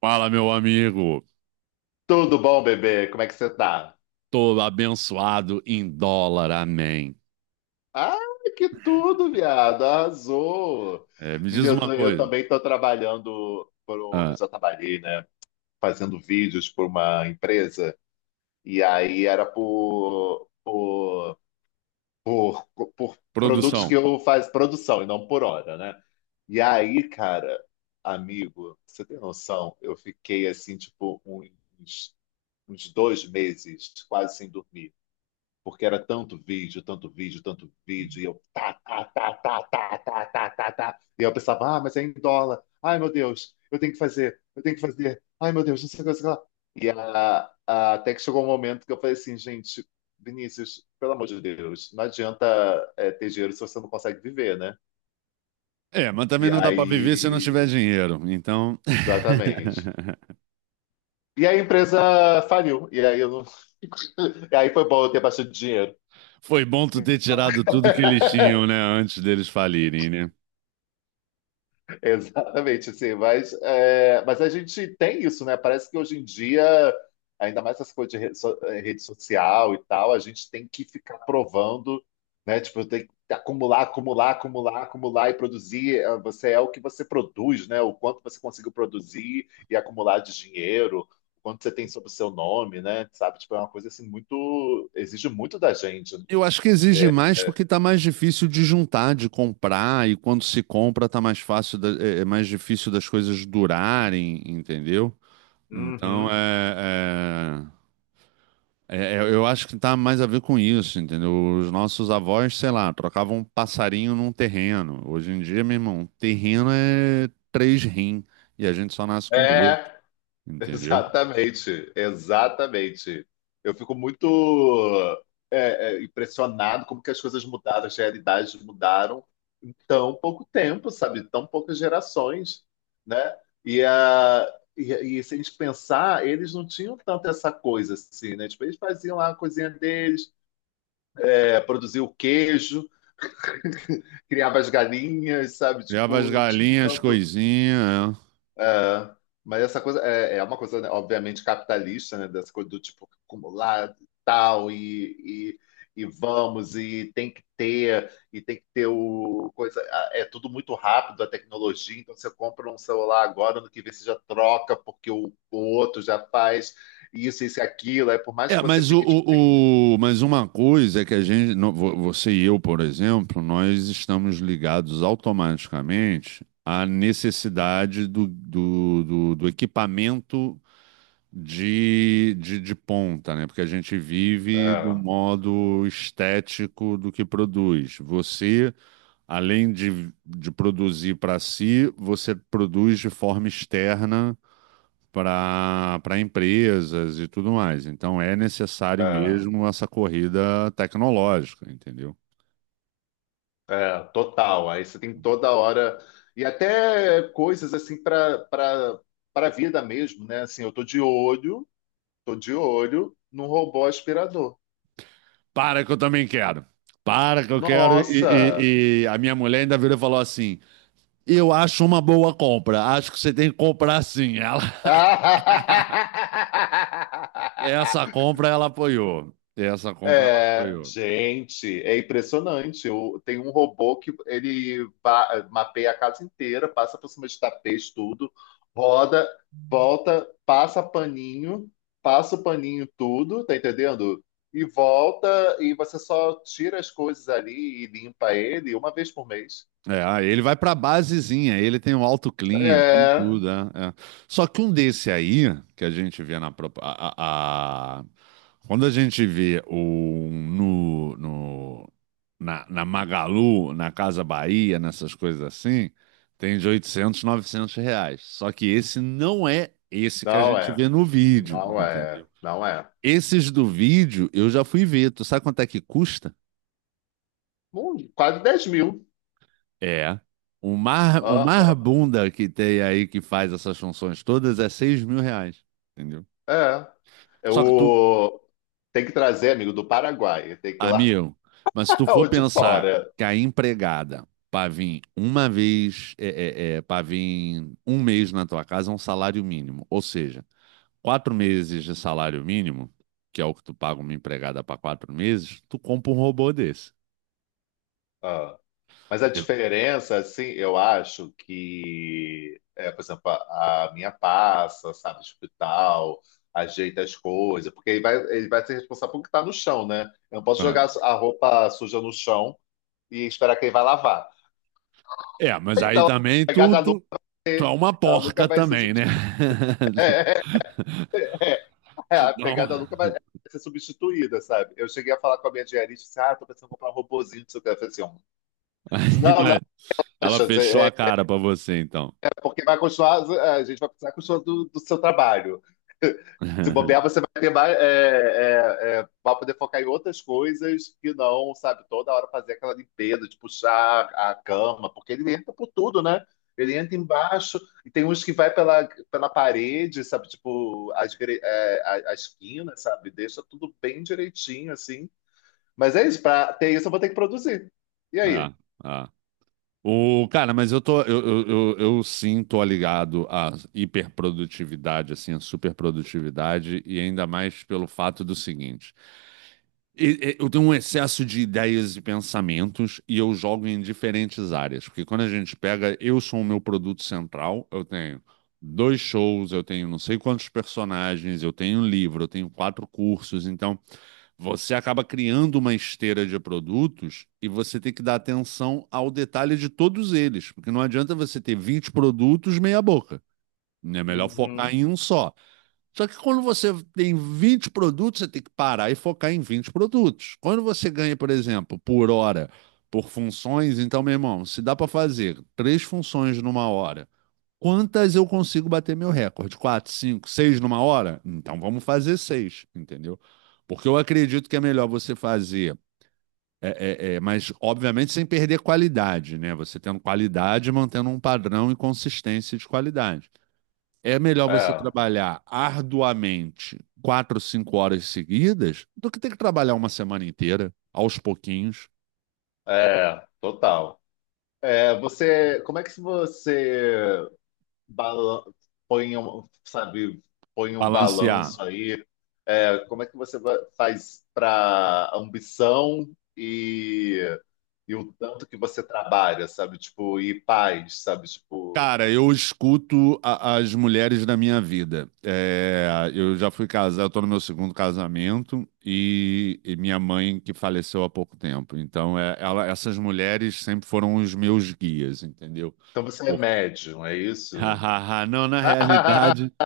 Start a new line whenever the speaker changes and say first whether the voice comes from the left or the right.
right: Fala, meu amigo.
left: Tudo bom, bebê? Como é que você tá?
right: Tô abençoado em dólar, amém.
left: Ah, que tudo, viado. Arrasou.
right: É, me diz
left: Menino,
right: uma
left: eu
right: coisa.
left: também tô eu
right: Ah,
left: já trabalhei, né, fazendo vídeos por uma empresa e aí era por produtos
right: produção.
left: que eu faço produção e não por hora, né? E aí, cara, amigo, você tem noção? Eu fiquei assim, tipo, uns, uns 2 meses quase sem dormir. Porque era tanto vídeo, tanto vídeo, tanto vídeo, e eu tá, tá, tá, tá, tá, tá, tá, tá, tá. E eu pensava, ah, mas é em dólar. Ai, meu Deus, eu tenho que fazer, eu tenho que fazer. Ai, meu Deus, não sei o que, não sei o que lá. E até que chegou um momento que eu falei assim, gente, Vinícius, pelo amor de Deus, não adianta ter dinheiro se você não consegue viver, né?
right: É, mas também
left: E
right: não dá pra viver se não tiver
left: aí,
right: dinheiro. Então,
left: exatamente. E aí a empresa faliu, e aí eu não... E aí foi bom eu ter bastante dinheiro.
right: foi bom tu ter
left: Então,
right: tirado tudo que eles tinham, né, antes deles falirem, né?
left: exatamente, assim, mas, mas a gente tem isso, né? Parece que hoje em dia, ainda mais essas coisas de rede, rede social e tal, a gente tem que ficar provando, né? Tipo, tem que acumular, acumular, acumular, acumular e produzir. Você é o que você produz, né? O quanto você conseguiu produzir e acumular de dinheiro, o quanto você tem sobre o seu nome, né? Sabe? Tipo, é uma coisa assim muito, exige muito da gente. Né?
right: Eu acho que exige mais porque tá mais difícil de juntar, de comprar, e quando se compra tá mais fácil, é mais difícil das coisas durarem, entendeu? Então,
left: Uhum.
right: eu acho que tá mais a ver com isso, entendeu? Os nossos avós, sei lá, trocavam um passarinho num terreno. Hoje em dia, meu irmão, terreno é três rim e a gente só nasce com dois,
left: É,
right: entendeu?
left: exatamente, exatamente. Eu fico muito impressionado como que as coisas mudaram, as realidades mudaram em tão pouco tempo, sabe? Tão poucas gerações, né? E, a, e se a gente pensar, eles não tinham tanto essa coisa assim, né? Tipo, eles faziam lá a coisinha deles, produziam o queijo, criavam as galinhas, sabe?
right: Criava as
left: Tipo, não tinha
right: galinhas,
left: tanto.
right: coisinha.
left: É, mas essa coisa é uma coisa, né, obviamente, capitalista, né? Dessa coisa do tipo acumular tal e vamos, e tem que ter o coisa. É tudo muito rápido a tecnologia, então você compra um celular agora, no que vê você já troca, porque o outro já faz isso, isso e aquilo. Aí por
right: É,
left: mais que
right: é,
left: você
right: mas o,
left: fique, tipo assim.
right: o, o- mas uma coisa é que a gente, você e eu, por exemplo, nós estamos ligados automaticamente à necessidade do equipamento de ponta, né? Porque a gente vive do
left: É,
right: modo estético do que produz. Você, além de produzir para si, você produz de forma externa para empresas e tudo mais. Então é necessário
left: é.
right: mesmo essa corrida tecnológica, entendeu?
left: É, total. Aí você tem toda hora e até coisas assim para a vida mesmo, né? Assim, eu tô de olho num robô aspirador.
right: Para que eu também quero. Para que eu quero. E,
left: Nossa!
right: e- e a minha mulher ainda virou e falou assim: Eu acho uma boa compra. Acho que você tem que comprar sim. Ela Essa compra ela apoiou. Essa compra ela
left: É,
right: apoiou.
left: gente, é impressionante. Tem um robô que mapeia a casa inteira, passa por cima de tapete, tudo, roda, volta, passa paninho, passa o paninho em tudo, tá entendendo? E volta, e você só tira as coisas ali e limpa ele uma vez por mês.
right: É, ah ele vai para basezinha, ele tem o auto clean, ele tem
left: É,
right: tudo, é, é. Só que um desse aí, que a gente vê na propa- a- quando a gente vê o no, no na Magalu, na Casa Bahia, nessas coisas assim, tem de 800 R$ 900. Só que esse não é esse que a
left: não
right: gente
left: é,
right: vê no vídeo,
left: não é,
right: entendeu?
left: não é.
right: Esses do vídeo eu já fui ver. Tu sabe quanto é que custa?
left: Quase 10 mil.
right: É. O mar bunda que tem aí que faz essas funções todas é R$ 6.000. Entendeu?
left: É. É
right: Só que tu,
left: o... Tem que trazer, amigo, do Paraguai. Tem que ir lá
right: amigo, mas se tu for
left: ou de
right: pensar
left: fora.
right: que a empregada para vir uma vez, para vir um mês na tua casa é um salário mínimo. Ou seja, 4 meses de salário mínimo, que é o que tu paga uma empregada para 4 meses, tu compra um robô desse.
left: Ah. Mas a
right: Eu-
left: diferença, assim, eu acho que, por exemplo, a minha passa, sabe, tipo e tal, ajeita as coisas, porque ele vai ser responsável pelo que tá no chão, né? Eu não posso
right: Ah.
left: jogar a roupa suja no chão e esperar que ele vai lavar.
right: É, mas aí
left: Então, a
right: também
left: pegada
right: tu,
left: da Lu-
right: tu, tu é uma
left: a Luca
right: porca
left: vai ser...
right: também, né?
left: É,
right: Te
left: a
right: dá um-
left: pegada nunca vai ser substituída, sabe? Eu cheguei a falar com a minha diarista, disse, ah, tô pensando em comprar um robozinho do seu cara. Eu falei assim, ó,
right: Aí,
left: não, não,
right: mas ela
left: acha,
right: fechou a cara pra você, então.
left: porque vai continuar, a gente vai precisar continuar do seu trabalho. Se bobear, você vai ter mais. Vai poder focar em outras coisas que não, sabe? Toda hora fazer aquela limpeza de puxar a cama, porque ele entra por tudo, né? Ele entra embaixo e tem uns que vai pela parede, sabe? Tipo, as, gre- é, a esquina, sabe? Deixa tudo bem direitinho, assim. Mas é isso, pra ter isso eu vou ter que produzir. E aí?
right: É, é. O, cara, mas eu tô, eu sim tô ligado à hiperprodutividade, assim, à superprodutividade, e ainda mais pelo fato do seguinte: eu tenho um excesso de ideias e pensamentos e eu jogo em diferentes áreas, porque quando a gente pega, eu sou o meu produto central, eu tenho dois shows, eu tenho não sei quantos personagens, eu tenho um livro, eu tenho quatro cursos, então. Você acaba criando uma esteira de produtos e você tem que dar atenção ao detalhe de todos eles, porque não adianta você ter 20 produtos meia boca, né? É melhor focar
left: Uhum.
right: em um só. Só que quando você tem 20 produtos, você tem que parar e focar em 20 produtos. Quando você ganha, por exemplo, por hora, por funções, então, meu irmão, se dá para fazer três funções numa hora. Quantas eu consigo bater meu recorde? Quatro, cinco, seis numa hora? Então vamos fazer seis, entendeu? Porque eu acredito que é melhor você fazer, mas obviamente sem perder qualidade, né? Você tendo qualidade, mantendo um padrão e consistência de qualidade. É melhor você
left: É,
right: trabalhar arduamente quatro, cinco horas seguidas do que ter que trabalhar uma semana inteira, aos pouquinhos,
left: total. É, como é que você bala- põe um, sabe, põe um
right: balancear.
left: balanço aí. É, como é que você faz para ambição e o tanto que você trabalha, sabe? Tipo, e paz, sabe? Tipo,
right: Cara, eu escuto as mulheres da minha vida. É, eu já fui casado, estou no meu segundo casamento e minha mãe que faleceu há pouco tempo. Então, essas mulheres sempre foram os meus guias, entendeu?
left: então você é
right: Por-
left: médium, é isso?
right: Não, na realidade,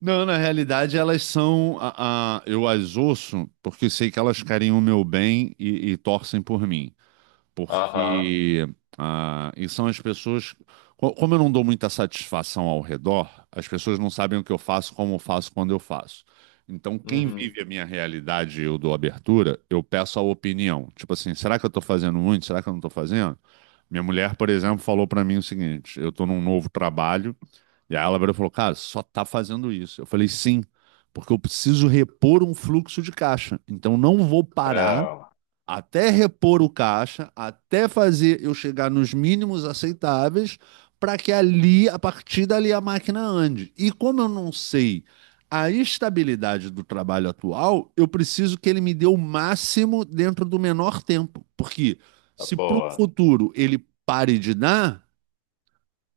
right: elas são, eu as ouço porque sei que elas querem o meu bem e torcem por mim.
left: Aham.
right: Porque e são as pessoas. Como eu não dou muita satisfação ao redor, as pessoas não sabem o que eu faço, como eu faço, quando eu faço. Então, quem
left: Uhum.
right: vive a minha realidade e eu dou abertura, eu peço a opinião. Tipo assim, será que eu estou fazendo muito? Será que eu não estou fazendo? Minha mulher, por exemplo, falou para mim o seguinte: eu estou num novo trabalho, e aí ela virou e falou, cara, só tá fazendo isso. Eu falei, sim, porque eu preciso repor um fluxo de caixa. Então, não vou parar
left: É,
right: até repor o caixa, até fazer eu chegar nos mínimos aceitáveis, para que ali, a partir dali, a máquina ande. E como eu não sei a estabilidade do trabalho atual, eu preciso que ele me dê o máximo dentro do menor tempo. Porque
left: tá
right: se para o
left: boa.
right: futuro ele pare de dar,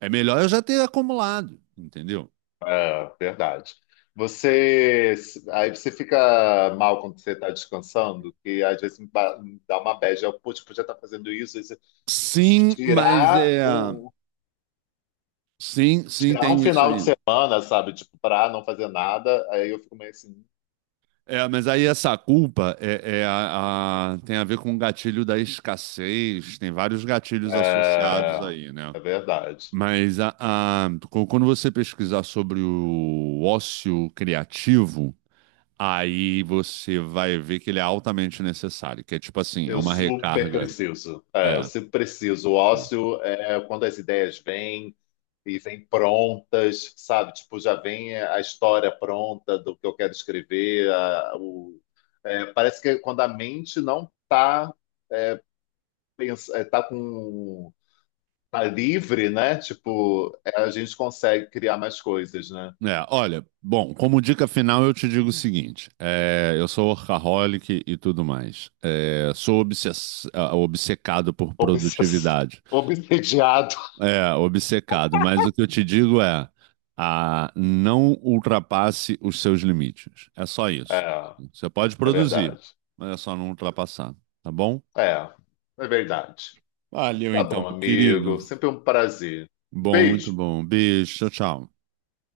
right: é melhor eu já ter acumulado, entendeu?
left: É, verdade. Você, Aí você fica mal quando você está descansando, que às vezes me dá uma bad. Putz, podia estar fazendo isso, isso. Tipo assim,
right: Sim, mas é. Sim, sim,
left: tirar um
right: tenho isso
left: final de
right: aí.
left: semana, sabe? Tipo, pra não fazer nada, aí eu fico meio assim.
right: É, mas aí essa culpa tem a ver com o gatilho da escassez, tem vários gatilhos associados
left: É,
right: aí, né?
left: é verdade.
right: Mas quando você pesquisar sobre o ócio criativo, aí você vai ver que ele é altamente necessário, que é tipo assim, é
left: Eu
right: uma
left: super
right: recarga.
left: preciso. É, eu
right: É.
left: sempre preciso. O
right: Hum.
left: ócio é quando as ideias vêm e vêm prontas, sabe? Tipo, já vem a história pronta do que eu quero escrever. Parece que quando a mente não está tá, pens- é, tá com tá livre, né? Tipo, é, a gente consegue criar mais coisas, né?
right: É, olha, bom, como dica final eu te digo o seguinte: eu sou workaholic e tudo mais. É, sou obcecado por
left: Obsess...
right: produtividade.
left: Obsediado.
right: É, obcecado, mas o que eu te digo é, não ultrapasse os seus limites. É só isso.
left: É,
right: Você pode
left: é
right: produzir,
left: verdade.
right: mas é só não ultrapassar, tá bom?
left: É, é verdade.
right: Valeu
left: Tá
right: então,
left: bom,
right: meu querido.
left: amigo. Sempre um prazer. Um
right: Bom, muito
left: beijo.
right: bom. Beijo, tchau, tchau.